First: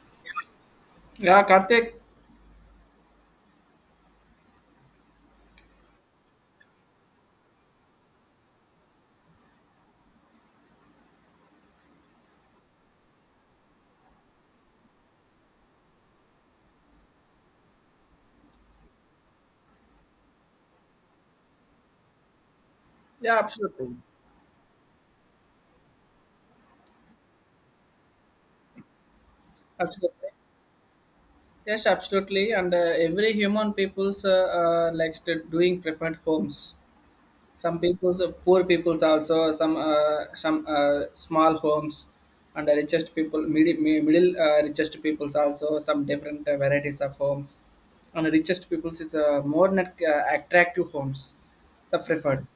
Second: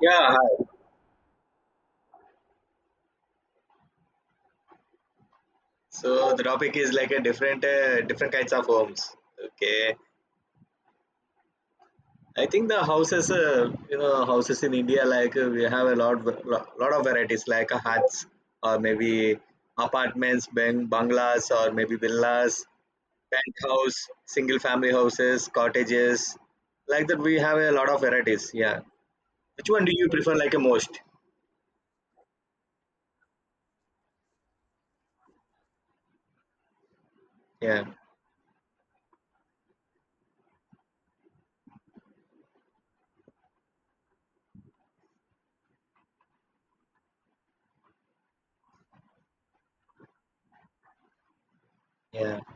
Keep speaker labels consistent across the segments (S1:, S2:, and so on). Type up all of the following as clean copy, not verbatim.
S1: Yeah, hi.
S2: Yeah, Karthik.
S1: So the topic is like a different different kinds of homes. Okay, I think the houses, houses in India, like we have a lot of varieties, like huts or maybe apartments, bungalows, or maybe villas,
S2: Yeah, absolutely,
S1: penthouse, single family houses, cottages, like that. We have a lot of varieties. Yeah, which one do you
S2: absolutely.
S1: prefer, like a most?
S2: Yes, absolutely. And every human people's likes to doing preferred homes. Some
S1: Yeah,
S2: people's poor people's also some small homes, and the richest people middle richest people's also some different varieties of homes, and the richest people's is more net attractive homes, the
S1: yeah,
S2: preferred.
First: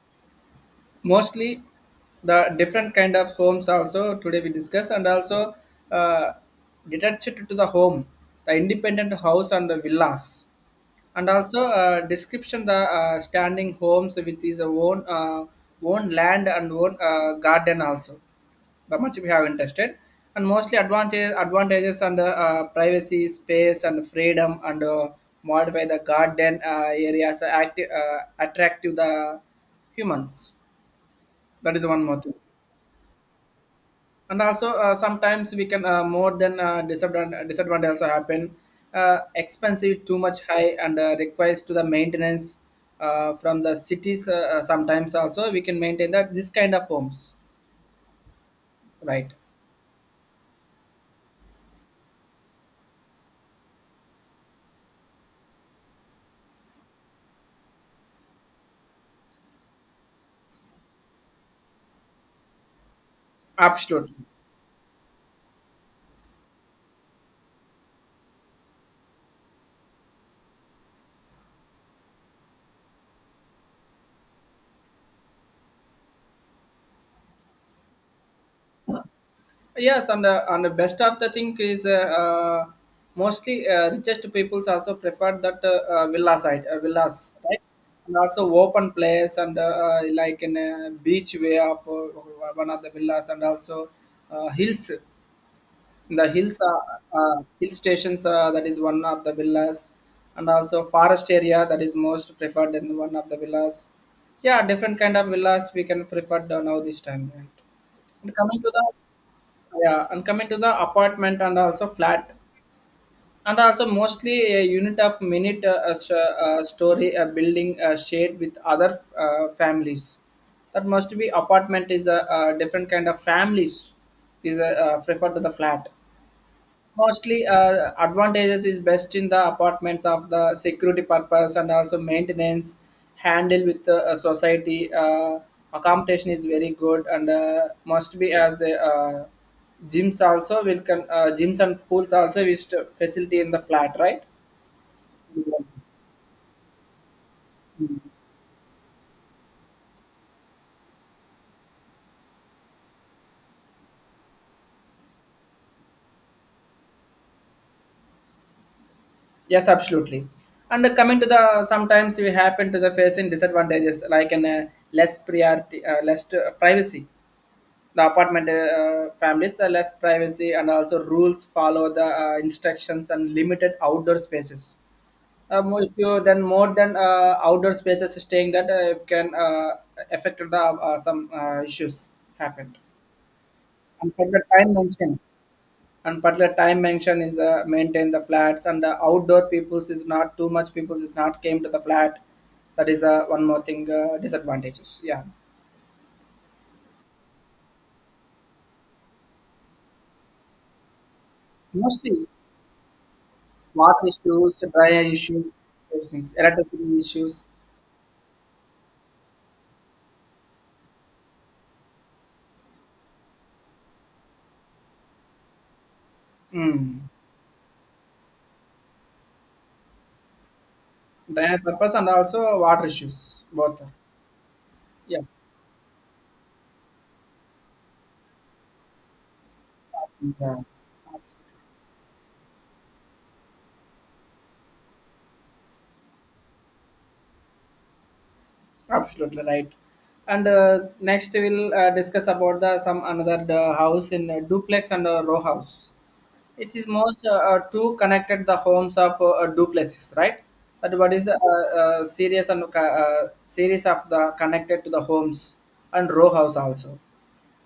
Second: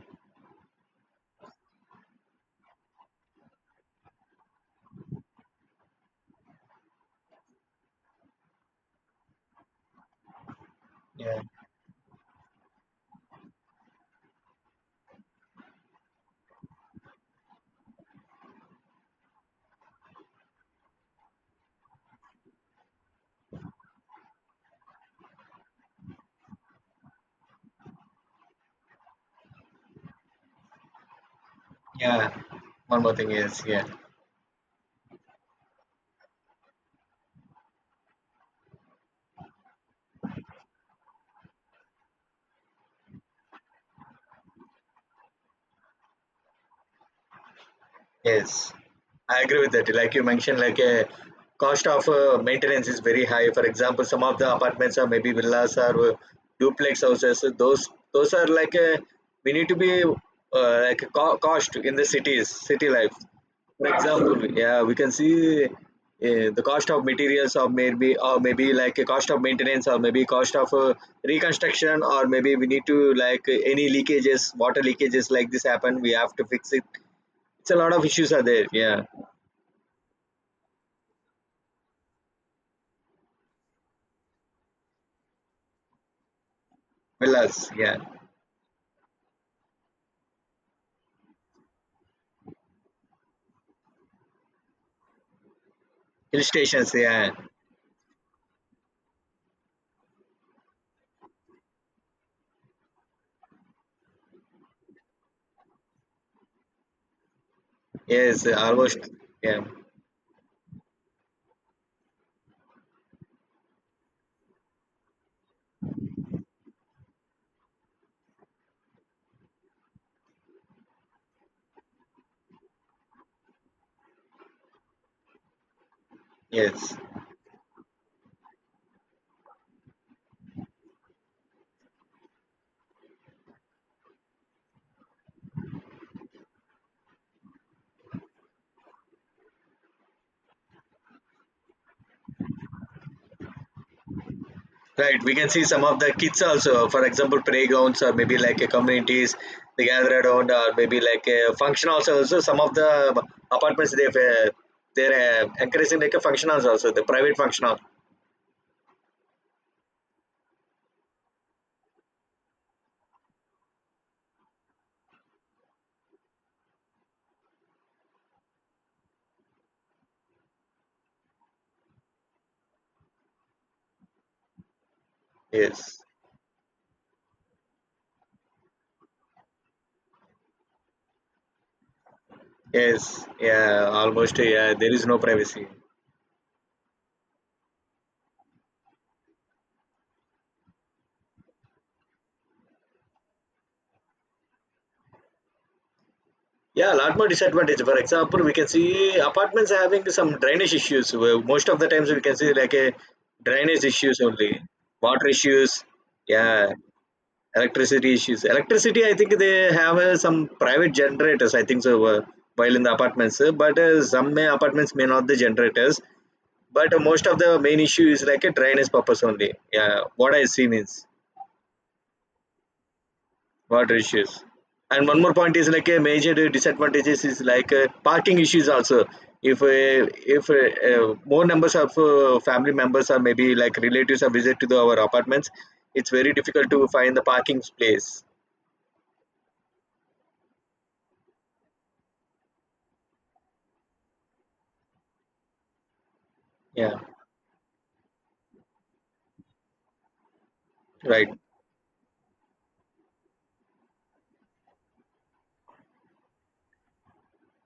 S2: Mostly the different kind of homes also today we discuss, and also uh, detached to the home, the independent house and the villas, and
S1: yeah,
S2: also description the standing homes with his own own land and own garden also, but much we have interested and mostly advantages and privacy space and freedom and modify the garden areas active, attractive the humans. That is one more
S1: yeah.
S2: thing.
S1: One more thing is, yeah.
S2: And also, sometimes we can more than disadvantage also happen. Expensive, too much high, and requires to the maintenance from the cities. Sometimes also we can maintain that this kind of homes,
S1: Yes,
S2: right?
S1: I agree with that. Like you mentioned, like a cost of maintenance is very high. For example, some of the apartments or maybe villas or duplex houses. So those are like a we need to be like a cost in the cities, city life. For
S2: Absolutely.
S1: example, Absolutely. Yeah, we can see the cost of materials or maybe like a cost of maintenance or maybe cost of reconstruction or maybe we need to like any leakages, water leakages like this happen, we have to fix it. It's a lot of issues are there. Yeah,
S2: Yes, and the best of the thing is mostly richest peoples also prefer that villa side, villas, right?
S1: villas. Yeah,
S2: And also open place and like in a beach way of one of the villas and also hills. The
S1: hill
S2: hills,
S1: stations. Yeah,
S2: hill stations that is one of the villas, and also forest area that is most preferred in one of the villas. Yeah, different kind of villas we can prefer now this time, right? And
S1: yes,
S2: coming to the
S1: almost. Yeah,
S2: Yeah, and coming to the apartment and also flat, and also mostly a unit of minute story building shared with other families. That must be apartment is a different kind of families is a, preferred to the flat.
S1: yes.
S2: Mostly, advantages is best in the apartments of the security purpose and also maintenance handle with the society. Accommodation is very good and must be as a gyms also will gyms and pools also is to facility in the flat, right?
S1: Right. We can see some of the kids also. For example, playgrounds or maybe like a communities they gather around or maybe like a function also. Also, some of the apartments they're encouraging like a function halls also so the private function hall.
S2: Yes, absolutely. And coming to the sometimes we happen to the face in disadvantages like an less priority, less privacy. The apartment families, the less privacy and also rules follow the instructions and limited outdoor spaces. If
S1: Yes.
S2: you then more than outdoor spaces staying that if can affect the some issues happened.
S1: Yes. Yeah.
S2: And
S1: Almost.
S2: particular time
S1: Yeah. There is no
S2: mention
S1: privacy.
S2: and particular time mention is maintain the flats and the outdoor peoples is not too much peoples is not came to the flat. That is one more thing disadvantages. Yeah,
S1: Yeah, a lot more disadvantage. For example, we can see apartments are having some drainage issues. Where Most of the times we
S2: mostly
S1: can see like a drainage
S2: water
S1: issues only,
S2: issues, dryer
S1: water
S2: issues,
S1: issues,
S2: those things,
S1: yeah,
S2: electricity issues.
S1: electricity issues. Electricity, I think they have some private generators. I think so. While in the apartments, but some may apartments may not the generators. But
S2: mm.
S1: most of the main issue is like a drainage purpose only. Yeah, what I see means.
S2: Dryer purpose and also water issues, both.
S1: Water issues, and
S2: Yeah,
S1: one more point is like a major disadvantages is like parking issues also if uh, if
S2: yeah,
S1: more numbers of family members or maybe like relatives are visit to the, our apartments. It's very difficult to find the parking place.
S2: absolutely right. And next we'll discuss about the some another house in duplex and row house. It is
S1: Yeah,
S2: most two connected the homes of duplexes, right? But what is
S1: right.
S2: series and series of the connected to the homes and row house also.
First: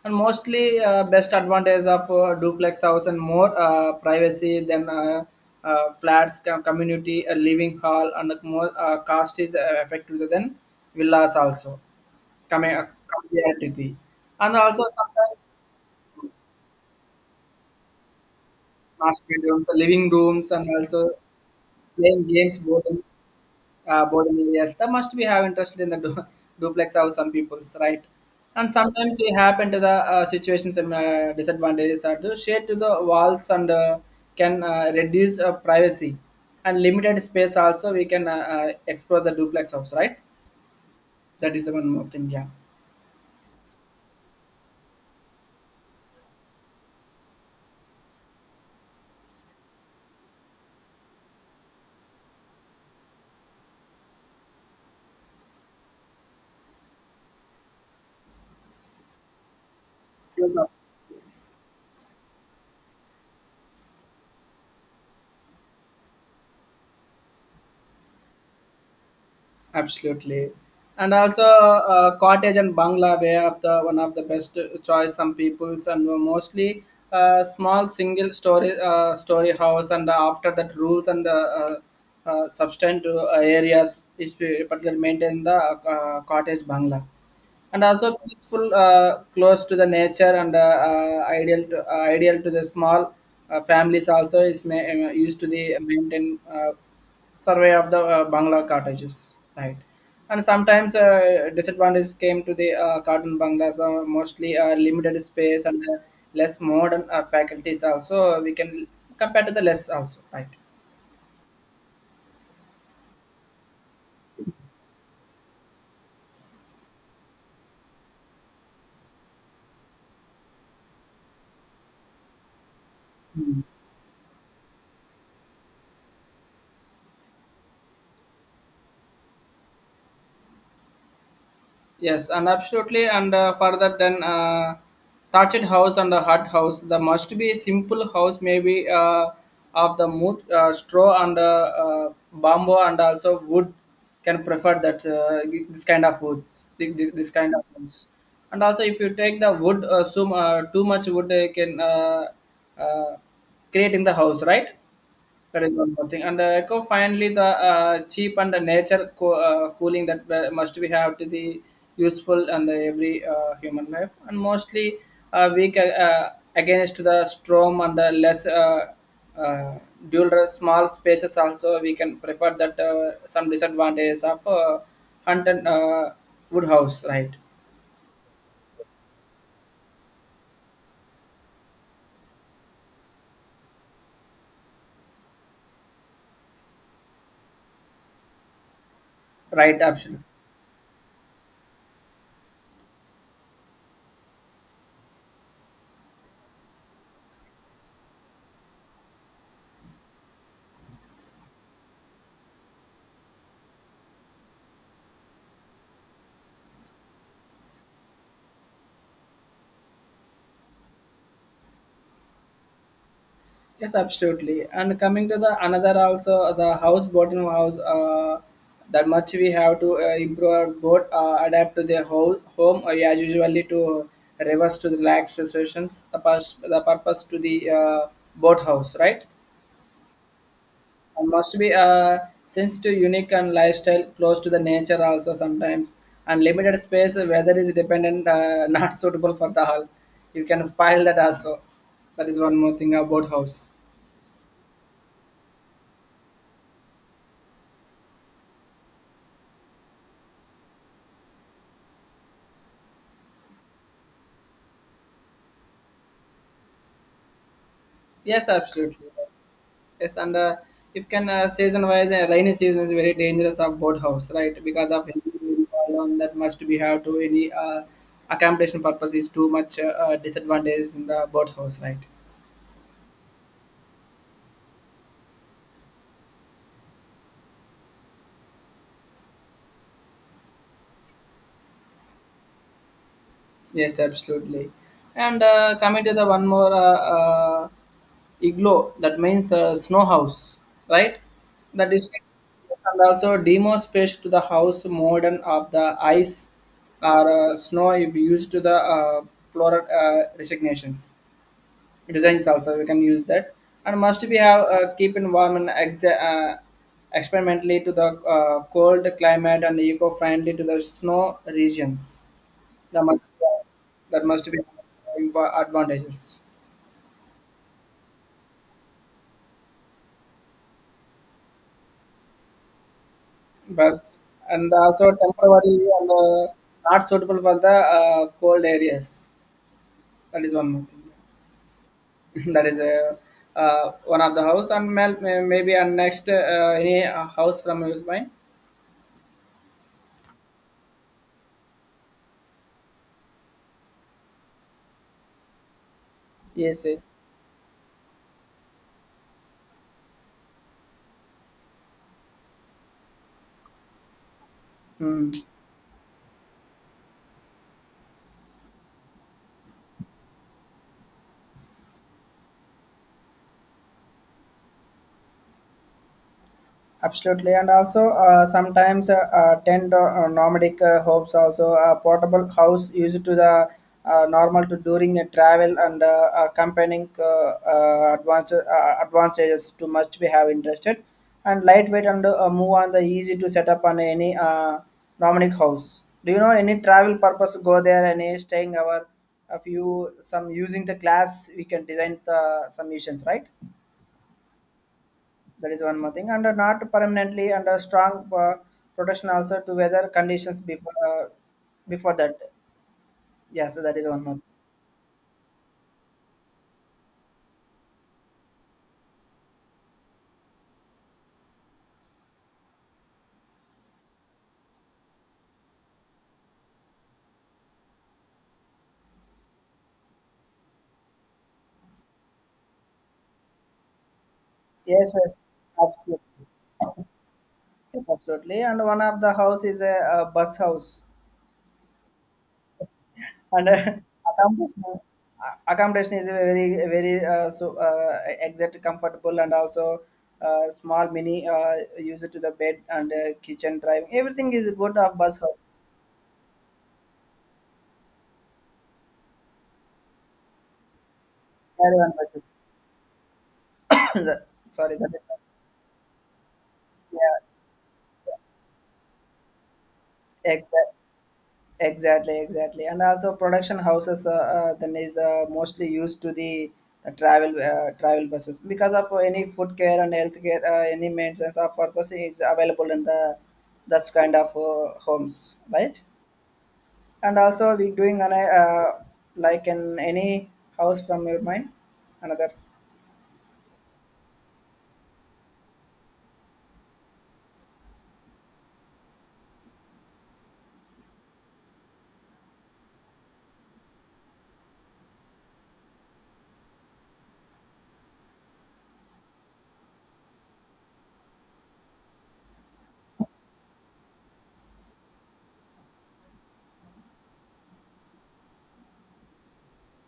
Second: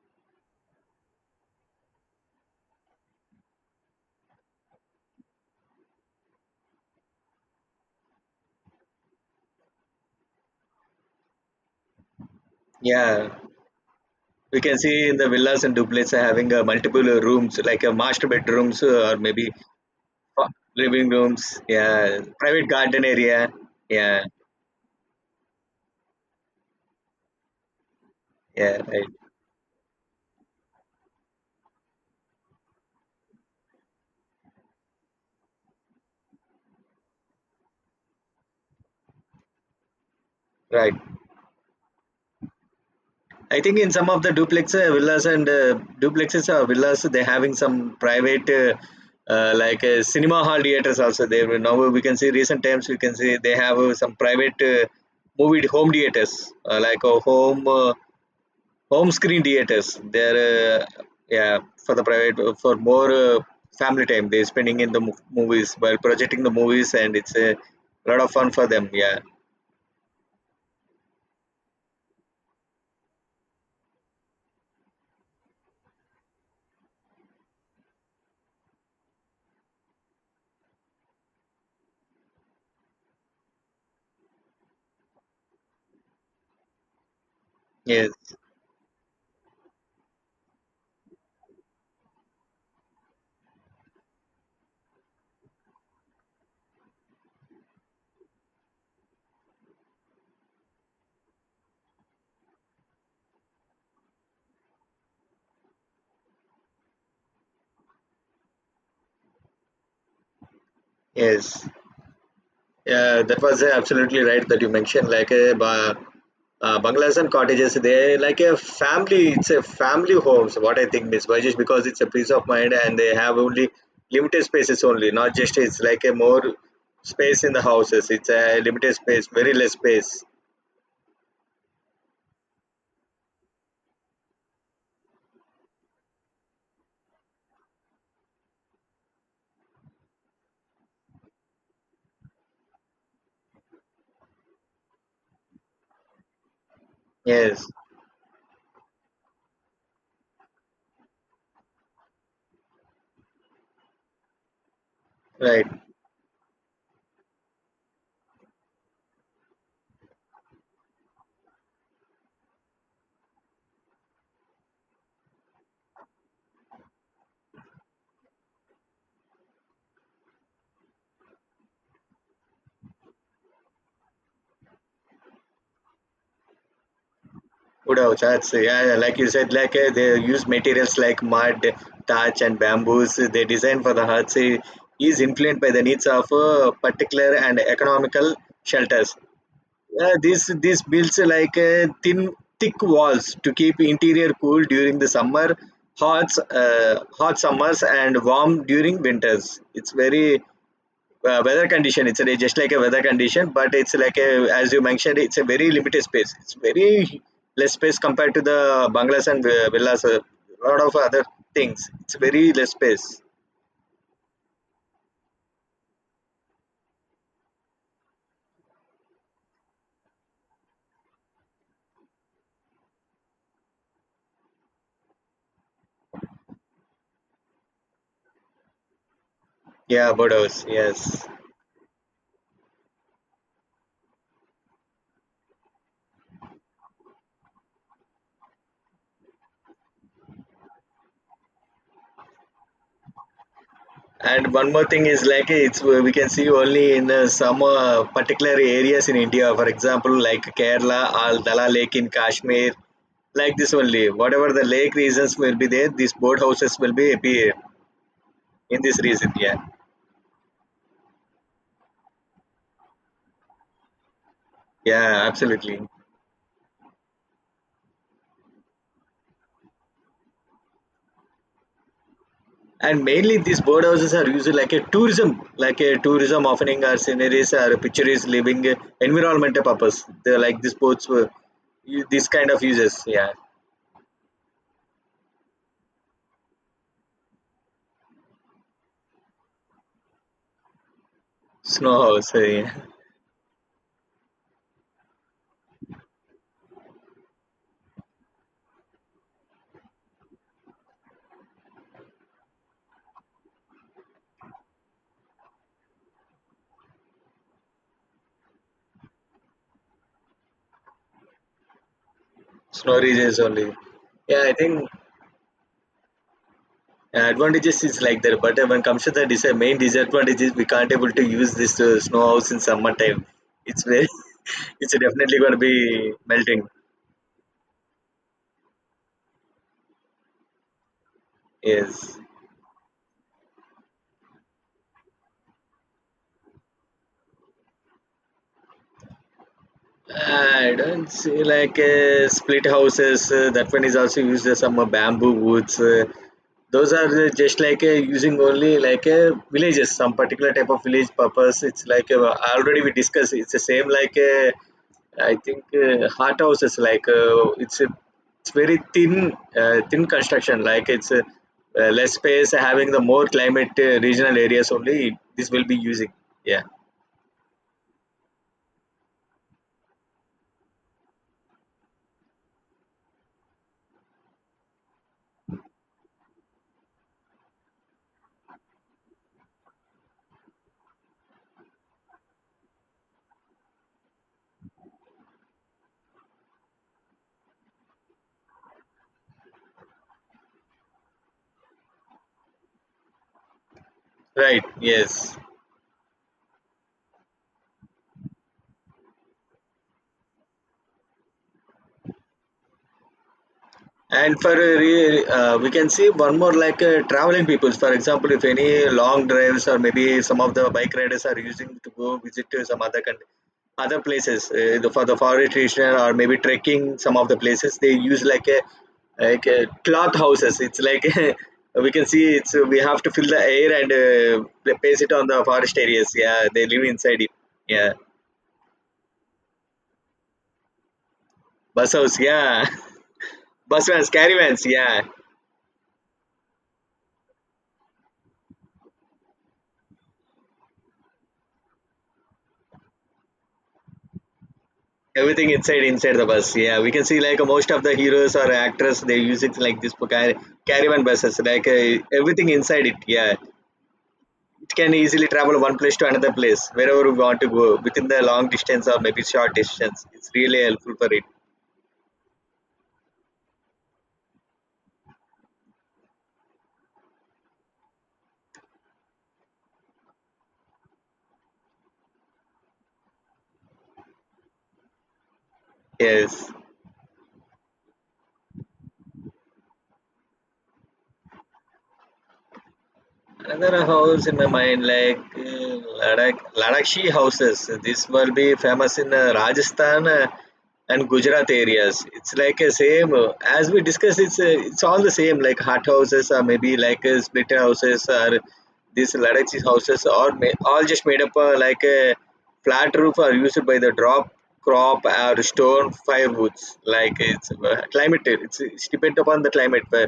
S2: And mostly, best advantage of duplex house and more privacy than flats, community, a living hall, and more cost is effective than villas also. Coming
S1: Yeah,
S2: compared to the, and
S1: we can
S2: also
S1: see in the
S2: sometimes
S1: villas and duplex are having multiple rooms like master bedrooms or
S2: master
S1: maybe
S2: bedrooms, living
S1: uh,
S2: rooms, and
S1: living
S2: also
S1: rooms. Yeah,
S2: playing games
S1: private
S2: board.
S1: garden area. Yeah,
S2: Boarding areas. That must we have interested in the duplex house. Some people's right, and
S1: yeah, right,
S2: sometimes we happen to the situations and disadvantages are to shade to the walls and can reduce privacy and limited space. Also, we can explore the duplex house. Right,
S1: right.
S2: that is the one more thing. Yeah.
S1: I think in some of the duplex villas and duplexes or villas, they're having some private, like cinema hall theaters also. Now we can see recent times we can see they have some private movie home theaters, like a home home screen theaters. They're
S2: Yes, sir.
S1: uh, yeah, for the private for more family time. They're spending in the movies while projecting the movies, and it's a lot of fun for them. Yeah.
S2: Absolutely, and also cottage and bungalow way of the one of the best choice, some people's, and mostly small single story house and after that rules and substantial areas is to particularly maintain the cottage bungalow, and also
S1: Yes.
S2: peaceful, close to the nature and ideal to the small families. Also, is used to the maintain survey of the bangla cottages, right? And sometimes disadvantages came to the cotton banglas, mostly limited space and less modern faculties. Also, we can compare to the less also, right?
S1: Yes. Yeah, that was absolutely right that you mentioned like a bungalows and cottages. They like a family. It's a family homes. What I think, Miss Vajesh, because it's a peace of mind and they have only limited spaces only. Not just it's like a more space in the houses. It's a limited space, very less space.
S2: Yes, and absolutely. And further than thatched house and the hut house, there must be a simple house, maybe of the mood, straw and bamboo, and also wood can prefer that this kind of woods, this kind of
S1: Yes,
S2: woods. And also, if you take the wood, so, too much wood, they can uh, create in the house, right? That
S1: right.
S2: is one more thing. And the eco finally the cheap and the nature cooling that must we have to the useful and the every human life and mostly weak against the storm and the less uh, small spaces also we can prefer that some disadvantages of hunt and wood house, right.
S1: Wood house, that's yeah, yeah, like you said, like they use materials like mud, thatch, and bamboos. They design for the huts is influenced by the needs of particular and economical shelters.
S2: Right
S1: Uh,
S2: option.
S1: this this builds like thin thick walls to keep interior cool during the summer, hot hot summers and warm during winters. It's very weather condition it's a, just like a weather condition but it's like a as you mentioned it's a very limited space it's very less space compared to the bungalows and villas, a lot of other things it's very less space.
S2: Yes, absolutely. And coming to the another also the house bottom house. That much we have to improve our boat, adapt to the whole home. Yeah, usually to reverse to the relax sessions. The purpose to the boat house, right?
S1: Yeah, bodos, yes.
S2: And must be since to unique and lifestyle close to the nature also sometimes, and limited space, weather is dependent, not suitable for the hull. You can spoil that also. That is one more thing about house.
S1: And one more thing is like it's we can see only in some particular areas in India, for example, like Kerala, Al dala lake in Kashmir, like this only, whatever the lake regions will be there, these boat houses will be appear
S2: Yes,
S1: in this
S2: absolutely.
S1: region. Yeah,
S2: Yes, and if can season wise, rainy season is very dangerous of boathouse, right? Because of heavy
S1: yeah, absolutely.
S2: rainfall and that much we have to any accommodation purpose is too much disadvantage in the boathouse, right?
S1: And mainly these birdhouses are used like a tourism offering or sceneries or pictures, living environmental purpose. They're like these boats were this kind of uses. Yeah,
S2: Yes, absolutely. And coming to the one more igloo, that means snow house, right? That
S1: snow
S2: is
S1: house, yeah.
S2: and also demo space to the house modern of the ice or snow if used to the plural resignations. Designs also we can use that, and must we have keep environment experimentally to the cold climate and eco-friendly to the snow regions,
S1: Snow
S2: that must
S1: regions only.
S2: that
S1: Yeah,
S2: must
S1: I
S2: be
S1: think
S2: advantages.
S1: advantages is like that, but when comes to the main disadvantage is we can't able to use this snow house in summertime. It's
S2: But
S1: very,
S2: and
S1: it's
S2: also
S1: definitely going to
S2: temporary and
S1: be melting.
S2: not suitable for the cold areas. That is one more thing.
S1: Yes.
S2: That is one of the house, and maybe and next any house from his mind.
S1: I don't see like split houses. That one is also used as some bamboo woods.
S2: Yes,
S1: Those
S2: yes.
S1: are just like using only like villages, some particular type of village purpose. It's like already we discussed. It's the same like
S2: Hmm.
S1: I think hot houses. Like it's a, it's very thin thin construction. Like it's less space having the more climate regional areas only. This will be using. Yeah.
S2: Absolutely, and also sometimes tent or nomadic homes also a portable house used to the normal to during a travel and accompanying advanced advantages, too much we have interested and lightweight and move on the easy to set up on any nomadic house. Do you know any travel purpose go there any staying our a few some using the class we can design the some missions, right?
S1: Right. Yes.
S2: That is one more thing. And not permanently under strong protection also to weather conditions before that. Yeah, so that is one more.
S1: And for a we can see one more like traveling peoples. For example, if any long drives or maybe some of the bike riders are using to go visit to some other country, other places for the forest region or maybe trekking some of the places they use like a cloth houses. It's like we can see it's we have to fill the air and place it
S2: Yes,
S1: on
S2: yes,
S1: the forest areas.
S2: absolutely.
S1: Yeah, they live inside it. Yeah,
S2: Yes, absolutely. And one of the house is a bus house,
S1: bus house. Yeah,
S2: and
S1: bus vans, caravans.
S2: accommodation
S1: Yeah.
S2: accommodation is a very very so exact comfortable and also small mini user to the bed and kitchen driving. Everything is good of bus
S1: Everything
S2: house.
S1: inside the bus. Yeah, we can see like most of the heroes or actors they use it like this for caravan buses. Like
S2: Caravan buses.
S1: everything inside it. Yeah, it can
S2: Sorry, that is
S1: easily travel one place to another place wherever we want
S2: yeah,
S1: to go within the long distance or maybe short distance. It's really
S2: exactly.
S1: helpful for it.
S2: Exactly, exactly. And also production houses, then is mostly used to the travel buses because of any food care and health care, any maintenance of purpose is available in the that kind of homes, right?
S1: Yes.
S2: And also we doing an, like in any house from your mind, another.
S1: Another house in my mind, like Ladakh, Ladakhi houses. This will be famous in Rajasthan and Gujarat areas. It's like a same as we discussed. It's all the same, like hut houses or maybe like split houses or these Ladakhi houses are all just made up like a flat roof are used by the drop crop or stone firewoods. Like it's climate. It's depend upon the climate.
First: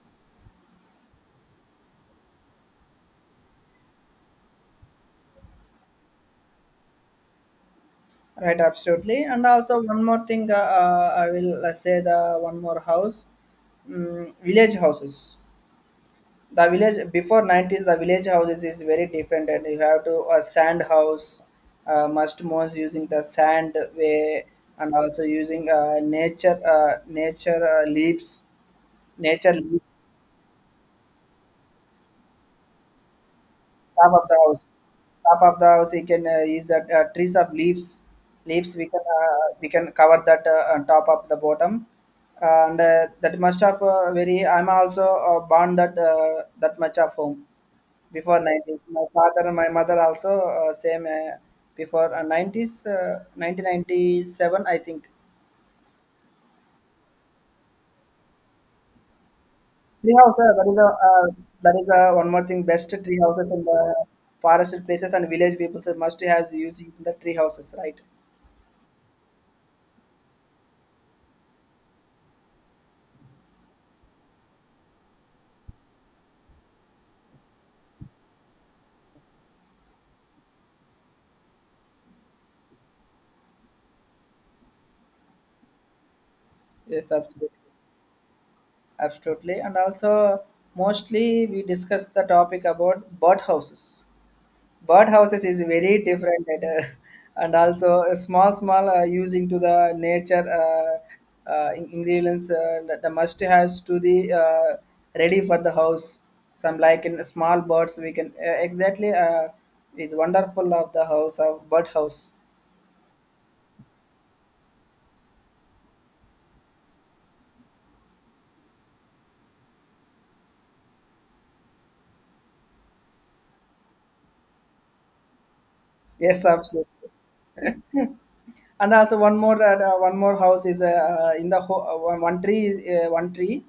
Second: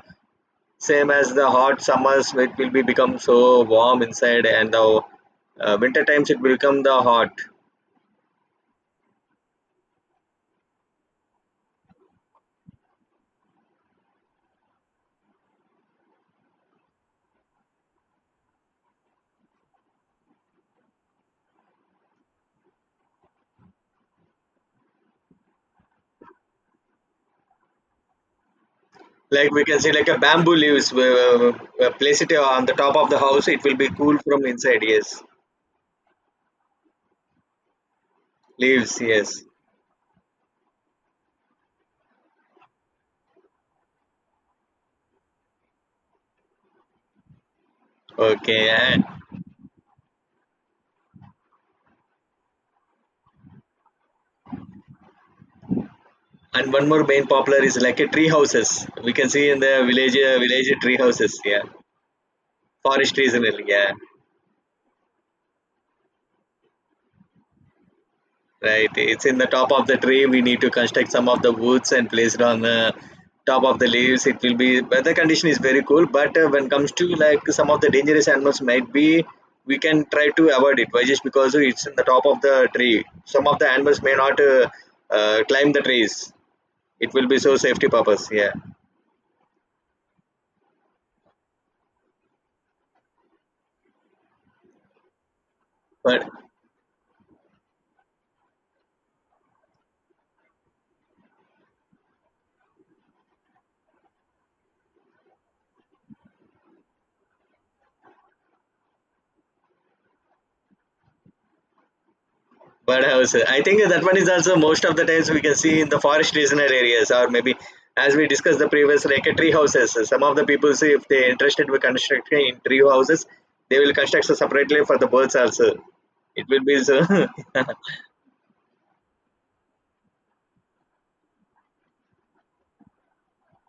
S1: Same as the hot summers it will be become so warm inside and the winter times it will become the hot.
S2: Right, absolutely. And also one more thing, I will say the one more house, village houses. The village before 90s, the village houses is very different, and you have to a sand house, must most using the sand way, and also using nature uh, nature uh, leaves
S1: Like
S2: nature
S1: we can
S2: leaves.
S1: see like a bamboo leaves we place it on the top of the house it will be
S2: top
S1: cool
S2: of the
S1: from
S2: house
S1: inside, yes,
S2: top of the house you can use that trees of leaves, we
S1: leaves,
S2: can
S1: yes,
S2: we can cover that on top of the bottom. And that much of very I'm also born that that much of home before
S1: okay,
S2: 90s, my father and my mother also same, before 90s, 1997, I think.
S1: and one more main popular is like a tree houses we can see in the
S2: Tree
S1: village,
S2: house, uh, that
S1: village
S2: is a
S1: tree
S2: uh,
S1: houses, yeah,
S2: that is a one more thing. Best
S1: forest
S2: tree
S1: trees and
S2: houses
S1: all,
S2: in the
S1: yeah.
S2: forested places, and village people so must has using the tree houses, right.
S1: Right, it's in the top of the tree. We need to construct some of the woods and place it on the top of the leaves. It will be weather condition is very cool, but when comes to like some of the dangerous animals might be, we can try to avoid it. Why just because it's in the top of the tree. Some of the animals may not climb the trees.
S2: Yes,
S1: It will be so
S2: absolutely.
S1: safety purpose. Yeah,
S2: Absolutely. And also mostly we discuss the topic about bird houses. Birdhouses is very
S1: but
S2: different and, and also a small using to the nature ingredients that the must has to the ready for the house, some like in small birds we can exactly is wonderful of the house of bird house.
S1: Birdhouse. I think that one is also most of the times we can see in the forest regional areas, or maybe as we discussed the previous, like a tree houses. Some of the people say if they're interested with constructing in tree houses, they will construct separately for the birds also.
S2: Yes,
S1: It will be so.
S2: absolutely. And also one more house is in the one tree is, one tree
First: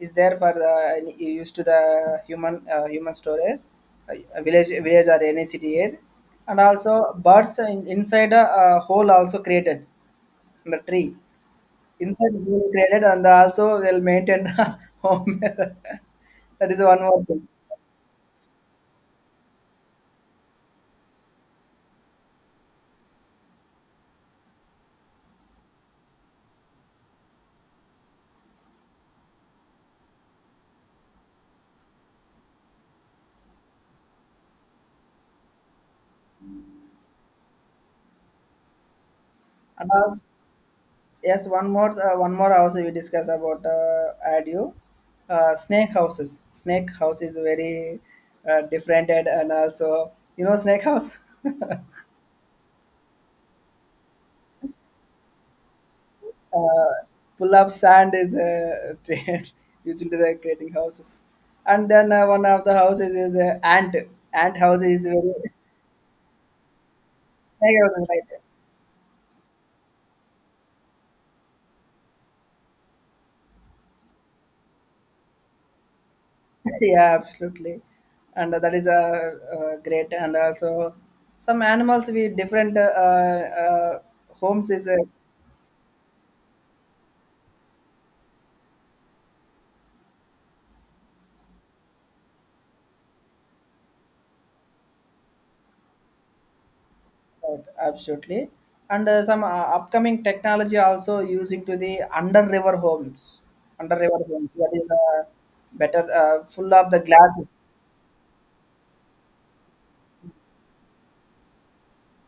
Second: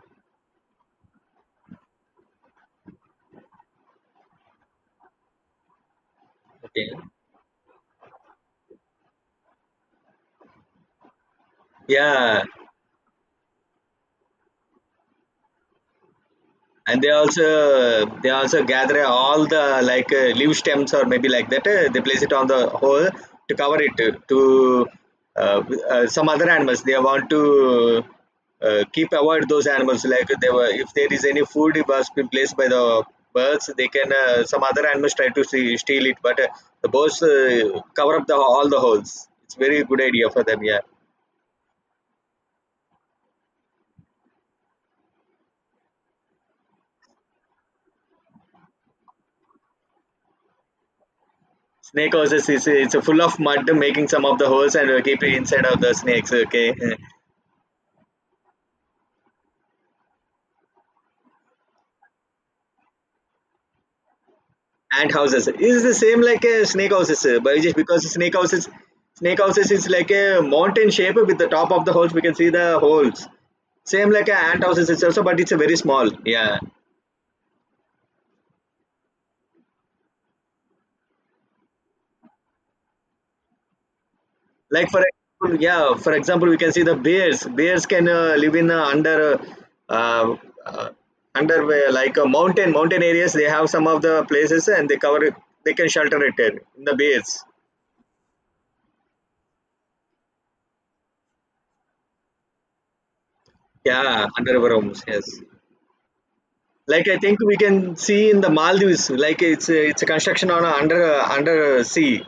S2: is there for used to the human human storage, village or any city area, and
S1: Okay.
S2: also birds in, inside a hole also created in the tree, inside the
S1: Yeah,
S2: hole created, and also they'll maintain the home that is one
S1: and they
S2: more thing.
S1: also they also gather all the like leaf stems or maybe like that they place it on the hole to cover it to uh, some other animals they want to keep avoid those animals like they were if there is any food it was been placed by the birds they can some other animals try to see, steal it, but the birds cover up the all the holes it's very
S2: And
S1: good
S2: also
S1: idea for them, yeah.
S2: Yes, one more one more house we discuss about adio. Snake houses. Snake house is very different, and also you know snake house
S1: Snake houses is it's full of mud making some of the holes and keep it inside of the snakes, okay.
S2: full of sand is trade used into the creating houses. And then one of the houses is ant. Ant house is
S1: Ant
S2: very.
S1: houses is the same like a snake houses, but just
S2: Snake house is
S1: because
S2: like that.
S1: snake houses is like a mountain shape with the top of the holes. We can see the holes. Same like a ant houses it's also, but it's a very small. Yeah,
S2: Yeah, absolutely, and that is a great, and also some animals we different homes is.
S1: like for example, yeah, for example, we can see the bears. Bears can live in uh, uh, uh, under like a mountain areas. They have some of the places and they cover it. They can shelter it in the bears.
S2: Right, absolutely. And some upcoming technology also using to the under river homes, under river
S1: Yeah,
S2: homes.
S1: under
S2: That
S1: our
S2: is
S1: homes. Yes.
S2: better, full of the
S1: Like I think
S2: glasses,
S1: we can see in the Maldives, like it's a construction on a under under sea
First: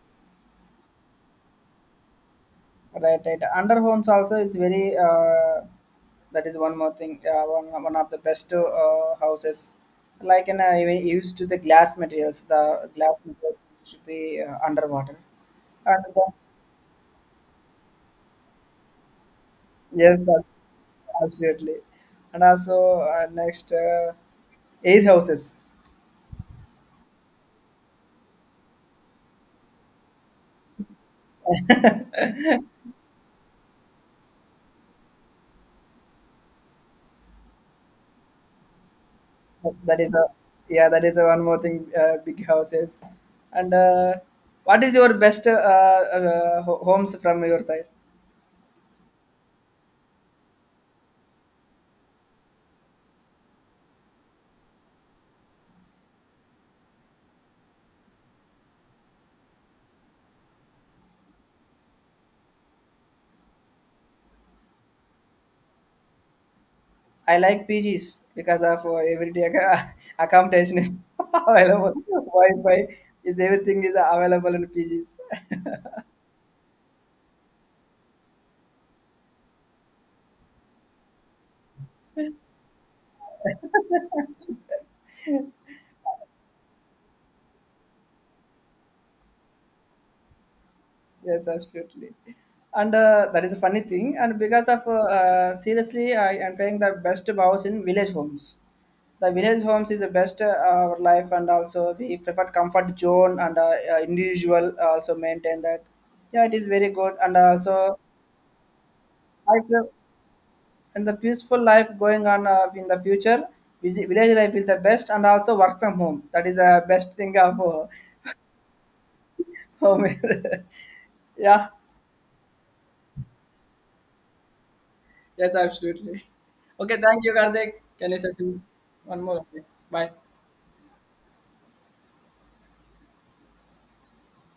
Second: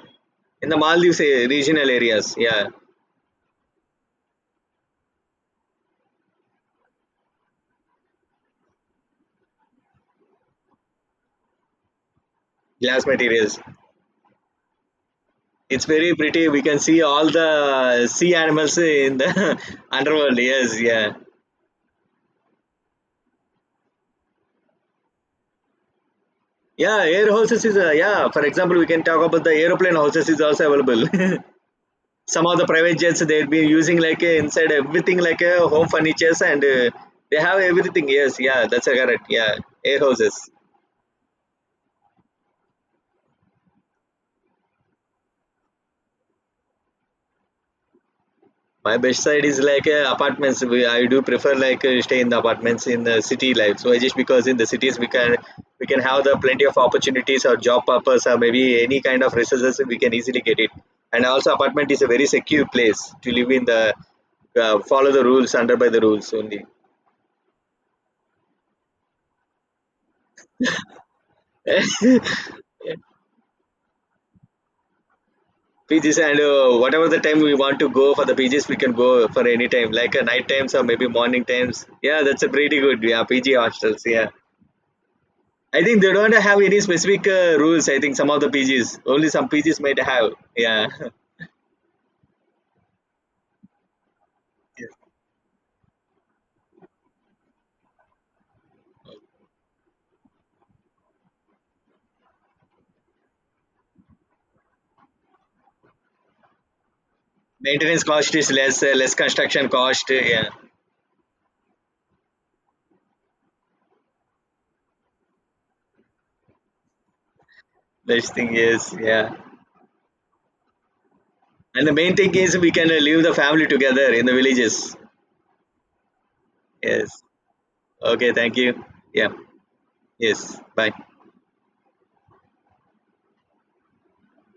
S1: in the Maldives regional areas. Yeah,
S2: right? Right. Under homes also is very. That is one more thing. One of the best houses, like in even used to the glass materials, the
S1: glass
S2: glass
S1: materials.
S2: materials to the underwater,
S1: It's
S2: and
S1: very
S2: the,
S1: pretty. We can see all the sea animals in the
S2: yes,
S1: underworld.
S2: that's
S1: Yes, yeah,
S2: absolutely. And also next air houses.
S1: yeah. Air horses is yeah. For example, we can talk about the aeroplane horses is also available. Some of the private jets they've been using like inside everything like home furnitures and they have everything. Yes, yeah. That's correct. Yeah, air
S2: That is a
S1: horses.
S2: yeah. That is a one more thing. Big houses, and what is your best homes from your side?
S1: My best side is like apartments. We, I do prefer like stay in the apartments in the city life. So just because in the cities we can have the plenty of opportunities or job purpose or maybe any kind of resources we can easily get it. And also apartment is a very secure place to live in the follow the rules under by the rules only.
S2: I like PGs because of everyday accommodation is available. Wi-Fi is everything is available in PGs.
S1: PGs and whatever the time we want to go for the PGs, we can go for any time like night times or maybe morning times. Yeah, that's a pretty good. Yeah, PG hostels. Yeah. I think they don't have any specific rules. I think some of the PGs, only some PGs might have. Yeah.
S2: Yes, absolutely. And that is a funny thing. And because of
S1: Yeah.
S2: seriously, I am playing the best bows in village homes. The village homes is the best our life, and also we prefer comfort zone and individual also maintain that. Yeah, it is very good, and also
S1: Maintenance cost is less, less
S2: I
S1: construction
S2: feel
S1: cost. Yeah.
S2: and the peaceful life going on in the future. Village life is the best, and also work from home. That is the best thing of
S1: Best thing is, yeah.
S2: home. Yeah.
S1: And the main thing is we can live the family together in the villages.
S2: Yes, absolutely. Okay,
S1: Yes.
S2: thank you, Karthik. Can you
S1: Okay. Thank
S2: session
S1: you.
S2: one
S1: Yeah.
S2: more? Okay, bye.
S1: Yes. Bye.